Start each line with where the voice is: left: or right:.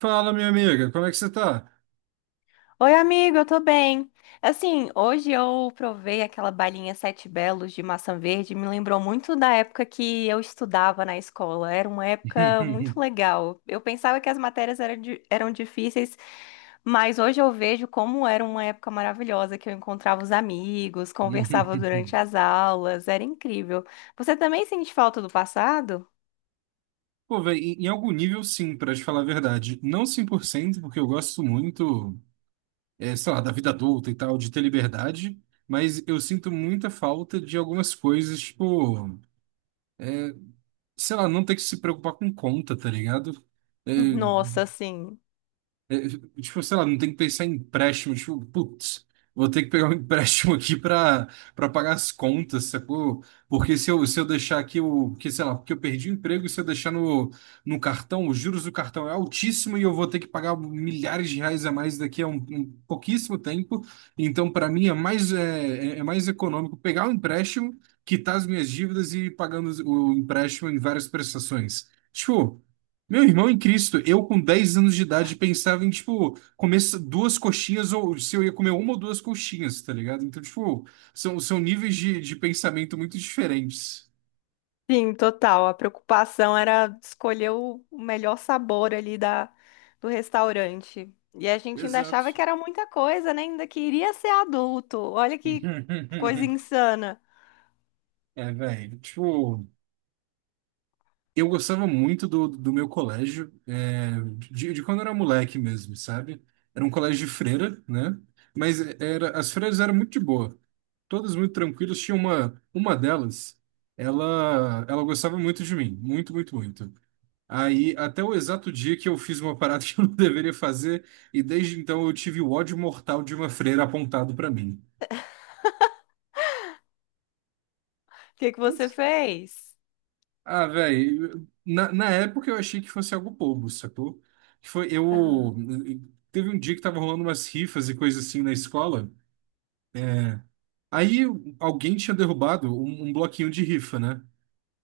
right: Fala, minha amiga, como é que você tá?
left: Oi, amigo, eu tô bem. Assim, hoje eu provei aquela balinha Sete Belos de maçã verde, me lembrou muito da época que eu estudava na escola. Era uma época muito legal. Eu pensava que as matérias eram, eram difíceis, mas hoje eu vejo como era uma época maravilhosa, que eu encontrava os amigos, conversava durante as aulas, era incrível. Você também sente falta do passado?
right: Pô, velho, em algum nível, sim, pra te falar a verdade. Não 100%, porque eu gosto muito, é, sei lá, da vida adulta e tal, de ter liberdade, mas eu sinto muita falta de algumas coisas, tipo, sei lá, não ter que se preocupar com conta, tá ligado? Eh,
left: Nossa, sim.
right: É, tipo, sei lá, não tem que pensar em empréstimo. Tipo, putz, vou ter que pegar um empréstimo aqui pra pagar as contas, sacou? Porque se eu deixar aqui o. Porque, sei lá, porque eu perdi o emprego, se eu deixar no cartão, os juros do cartão é altíssimo e eu vou ter que pagar milhares de reais a mais daqui a um pouquíssimo tempo. Então, para mim, é mais, é mais econômico pegar o empréstimo, quitar as minhas dívidas e ir pagando o empréstimo em várias prestações. Tipo. Meu irmão em Cristo, eu com 10 anos de idade pensava em, tipo, comer duas coxinhas, ou se eu ia comer uma ou duas coxinhas, tá ligado? Então, tipo, são níveis de pensamento muito diferentes.
left: Sim, total. A preocupação era escolher o melhor sabor ali da, do restaurante. E a gente ainda achava
right: Exato.
left: que era muita coisa, né? Ainda queria ser adulto. Olha que coisa insana.
right: É, velho. Tipo, eu gostava muito do meu colégio, é, de quando eu era moleque mesmo, sabe? Era um colégio de freira, né? Mas era, as freiras eram muito de boa, todas muito tranquilas. Tinha uma delas, ela gostava muito de mim, muito, muito, muito. Aí, até o exato dia que eu fiz uma parada que eu não deveria fazer, e desde então eu tive o ódio mortal de uma freira apontado pra mim.
left: O que que você fez?
right: Ah, velho, na época eu achei que fosse algo bobo, sacou? Que foi, eu
left: Aham.
right: teve um dia que tava rolando umas rifas e coisa assim na escola. Aí alguém tinha derrubado um bloquinho de rifa, né?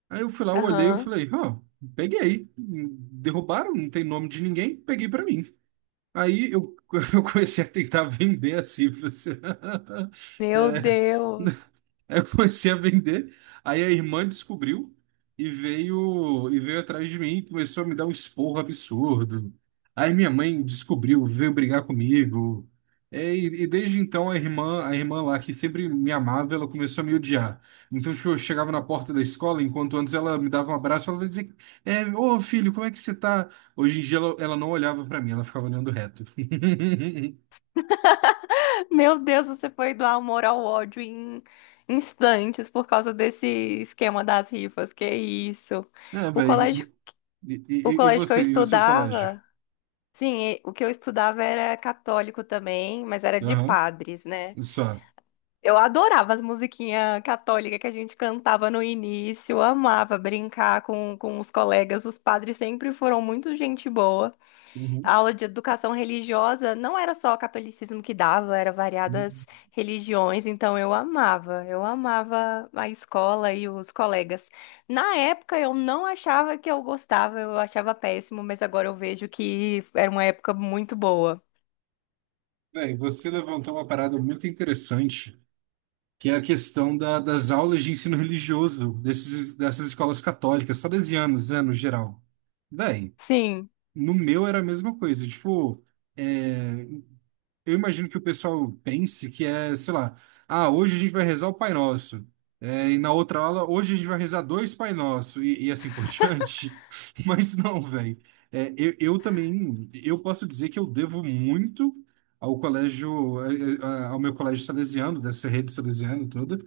right: Aí eu fui lá, eu olhei, eu
left: Aham.
right: falei, ó, peguei. Derrubaram, não tem nome de ninguém, peguei pra mim. Aí eu, eu comecei a tentar vender as rifas.
left: Meu
right: É.
left: Deus.
right: Aí eu comecei a vender. Aí a irmã descobriu e veio atrás de mim, e começou a me dar um esporro absurdo. Aí minha mãe descobriu, veio brigar comigo. É, E desde então a irmã lá que sempre me amava, ela começou a me odiar. Então, tipo, eu chegava na porta da escola, enquanto antes ela me dava um abraço, ela dizia, é, ô filho, como é que você tá? Hoje em dia ela não olhava pra mim, ela ficava olhando reto.
left: Meu Deus, você foi do amor ao ódio em instantes por causa desse esquema das rifas. Que isso?
right: É,
left: O colégio,
right: velho. E,
left: o
right: e, e
left: colégio que eu
right: você, e o seu colégio?
left: estudava. Sim, e o que eu estudava era católico também, mas era de
right: Aham.
left: padres, né?
right: Só.
left: Eu adorava as musiquinhas católicas que a gente cantava no início, eu amava brincar com os colegas. Os padres sempre foram muito gente boa. A
right: Uhum.
left: aula de educação religiosa não era só o catolicismo que dava, era
right: Uhum.
left: variadas religiões, então eu amava a escola e os colegas. Na época eu não achava que eu gostava, eu achava péssimo, mas agora eu vejo que era uma época muito boa.
right: Bem, você levantou uma parada muito interessante, que é a questão das aulas de ensino religioso dessas escolas católicas, salesianas, né, no geral. Bem,
left: Sim.
right: no meu era a mesma coisa. Tipo, eh, eu imagino que o pessoal pense que é, sei lá, ah, hoje a gente vai rezar o Pai Nosso. É, e na outra aula, hoje a gente vai rezar dois Pai Nosso e assim por diante. Mas não, velho. É, eu também, eu posso dizer que eu devo muito ao colégio, ao meu colégio salesiano, dessa rede salesiana toda.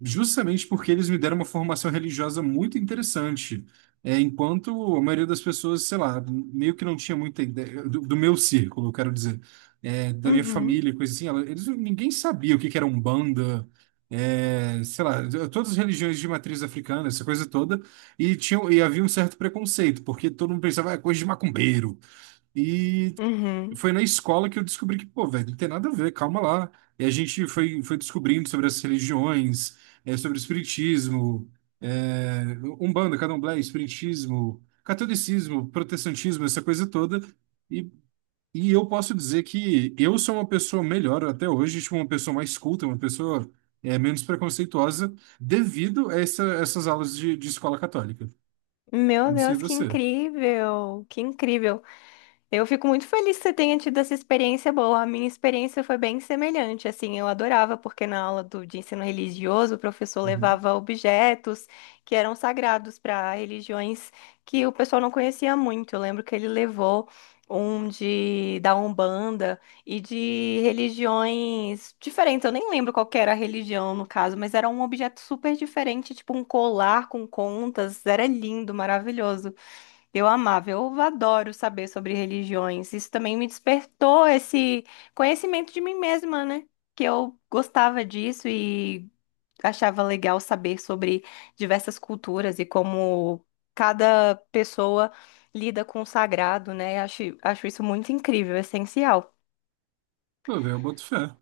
right: Justamente porque eles me deram uma formação religiosa muito interessante. É, enquanto a maioria das pessoas, sei lá, meio que não tinha muita ideia do meu círculo, eu quero dizer, é, da minha
left: Uhum,
right: família, coisa assim, eles, ninguém sabia o que que era Umbanda, é, sei lá, todas as religiões de matriz africana, essa coisa toda, e havia um certo preconceito, porque todo mundo pensava, ah, é coisa de macumbeiro.
left: uhum.
right: Foi na escola que eu descobri que, pô, velho, não tem nada a ver, calma lá. E a gente foi descobrindo sobre as religiões, é, sobre o espiritismo, é, Umbanda, Candomblé, espiritismo, catolicismo, protestantismo, essa coisa toda. E, e eu posso dizer que eu sou uma pessoa melhor até hoje, tipo, uma pessoa mais culta, uma pessoa, é, menos preconceituosa, devido a essas aulas de escola católica. Eu
left: Meu
right: não sei
left: Deus, que
right: você.
left: incrível, que incrível. Eu fico muito feliz que você tenha tido essa experiência boa. A minha experiência foi bem semelhante, assim, eu adorava porque na aula do, de ensino religioso o professor
right: Uhum.
left: levava objetos que eram sagrados para religiões que o pessoal não conhecia muito. Eu lembro que ele levou um de da Umbanda e de religiões diferentes. Eu nem lembro qual que era a religião no caso, mas era um objeto super diferente, tipo um colar com contas. Era lindo, maravilhoso. Eu amava, eu adoro saber sobre religiões. Isso também me despertou esse conhecimento de mim mesma, né? Que eu gostava disso e achava legal saber sobre diversas culturas e como cada pessoa lida com o sagrado, né? Acho, acho isso muito incrível, essencial.
right: Pô, velho, eu boto fé.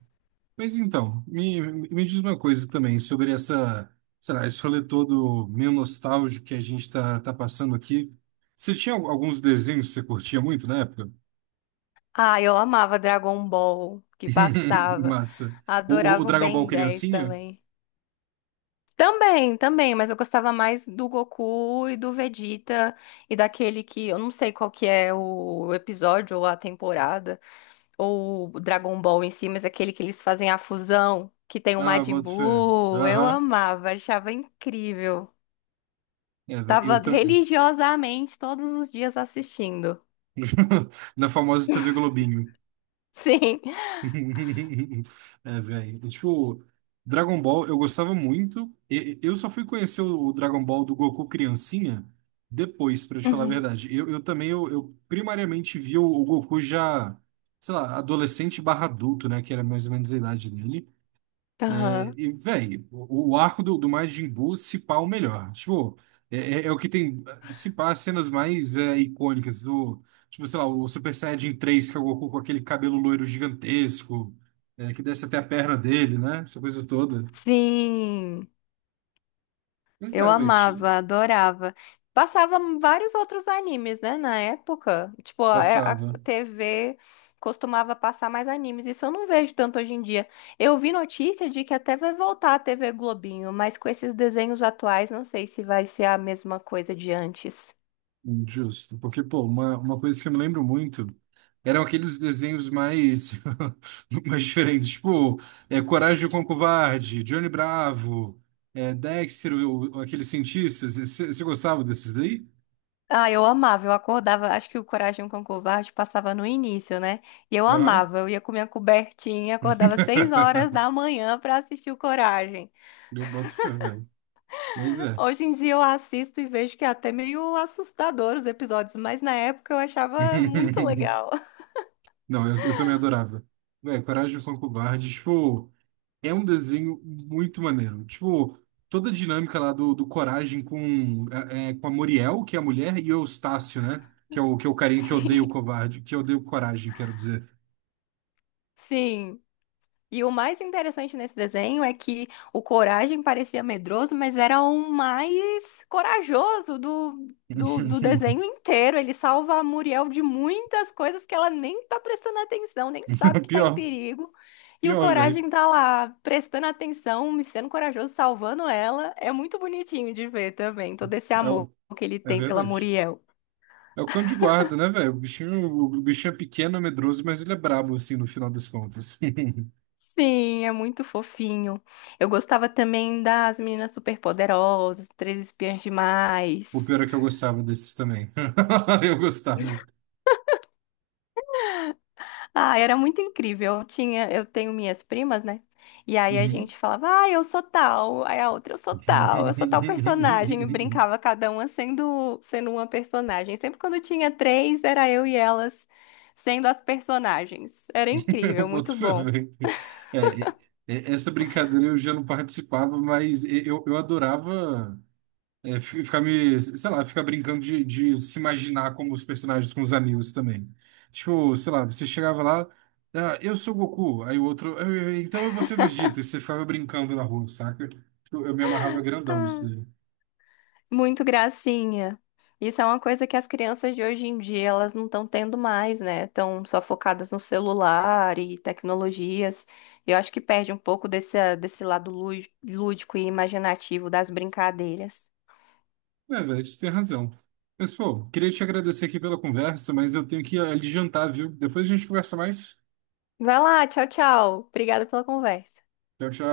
right: Mas então, me diz uma coisa também sobre essa, sei lá, esse rolê todo meio nostálgico que a gente tá passando aqui. Você tinha alguns desenhos que você curtia muito na época?
left: Ah, eu amava Dragon Ball, que passava.
right: Massa. O
left: Adorava o
right: Dragon Ball
left: Ben 10
right: Criancinha?
left: também. Também, também, mas eu gostava mais do Goku e do Vegeta e daquele que eu não sei qual que é o episódio ou a temporada ou o Dragon Ball em si, mas aquele que eles fazem a fusão que tem o
right: Ah,
left: Majin
right: boto fé.
left: Buu, eu
right: Aham.
left: amava, achava incrível.
right: É, véi,
left: Tava
right: eu tô...
left: religiosamente todos os dias assistindo.
right: Na famosa TV Globinho.
left: Sim.
right: É, velho. É, tipo, Dragon Ball eu gostava muito. Eu só fui conhecer o Dragon Ball do Goku criancinha depois, pra te falar a
left: Uhum.
right: verdade. Eu também, eu primariamente vi o Goku já, sei lá, adolescente barra adulto, né? Que era mais ou menos a idade dele.
left: Aham.
right: E, velho, o arco do Majin Buu, se pá, o melhor. Tipo, é o que tem, se pá, as cenas mais é, icônicas do, tipo, sei lá, o Super Saiyajin 3 que é o Goku com aquele cabelo loiro gigantesco, é, que desce até a perna dele, né? Essa coisa toda.
left: Sim.
right: Mas
left: Eu
right: é, velho,
left: amava, adorava. Passava vários outros animes, né, na época. Tipo, a, é, a
right: passava.
left: TV costumava passar mais animes. Isso eu não vejo tanto hoje em dia. Eu vi notícia de que até vai voltar a TV Globinho, mas com esses desenhos atuais, não sei se vai ser a mesma coisa de antes.
right: Justo, porque, pô, uma coisa que eu me lembro muito eram aqueles desenhos mais, mais diferentes, tipo, é, Coragem com o Covarde, Johnny Bravo, é, Dexter, o, aqueles cientistas. Você gostava desses daí?
left: Ah, eu amava, eu acordava, acho que o Coragem com o Covarde passava no início, né? E eu
right: Aham.
left: amava, eu ia com minha cobertinha, acordava seis horas da manhã pra assistir o Coragem.
right: Eu boto fé, velho. Mas é.
left: Hoje em dia eu assisto e vejo que é até meio assustador os episódios, mas na época eu achava muito legal.
right: Não, eu também adorava. Velho, Coragem com o Covarde, tipo. É um desenho muito maneiro. Tipo, toda a dinâmica lá do Coragem com, com a Muriel, que é a mulher, e o Eustácio, né? Que é o carinha que odeia o
left: Sim,
right: covarde, que odeia o Coragem, quero dizer.
left: sim. E o mais interessante nesse desenho é que o Coragem parecia medroso, mas era o mais corajoso do, do desenho inteiro. Ele salva a Muriel de muitas coisas que ela nem tá prestando atenção, nem sabe que tá em
right: Pior,
left: perigo. E o
right: pior, velho.
left: Coragem tá lá prestando atenção, sendo corajoso, salvando ela. É muito bonitinho de ver também, todo esse
right: É,
left: amor que ele
right: é
left: tem pela
right: verdade.
left: Muriel.
right: É o cão de guarda, né, velho? O bichinho é pequeno, é medroso, mas ele é brabo, assim, no final das contas.
left: Sim, é muito fofinho. Eu gostava também das Meninas Superpoderosas, Três Espiãs
right: O
left: Demais.
right: pior é que eu gostava desses também. Eu gostava.
left: Ah, era muito incrível. Eu tinha, eu tenho minhas primas, né? E aí a
right: Uhum.
left: gente falava, ah, eu sou tal, aí a outra eu sou tal personagem, e brincava cada uma sendo uma personagem. Sempre quando tinha três, era eu e elas sendo as personagens. Era incrível,
right: Eu
left: muito
right: boto fé,
left: bom.
right: velho. É, é, essa brincadeira eu já não participava, mas eu adorava é, ficar me, sei lá, ficar brincando de se imaginar como os personagens com os amigos também. Tipo, sei lá, você chegava lá, ah, eu sou Goku, aí o outro, então eu vou ser Vegeta, e você ficava brincando na rua, saca? Eu me amarrava grandão
left: Ah,
right: nisso daí.
left: muito gracinha. Isso é uma coisa que as crianças de hoje em dia elas não estão tendo mais, né? Estão só focadas no celular e tecnologias. Eu acho que perde um pouco desse, desse lado lúdico e imaginativo das brincadeiras.
right: É, velho, você tem razão. Mas, pô, queria te agradecer aqui pela conversa, mas eu tenho que ir ali jantar, viu? Depois a gente conversa mais.
left: Vai lá, tchau, tchau. Obrigada pela conversa.
right: Tchau, tchau.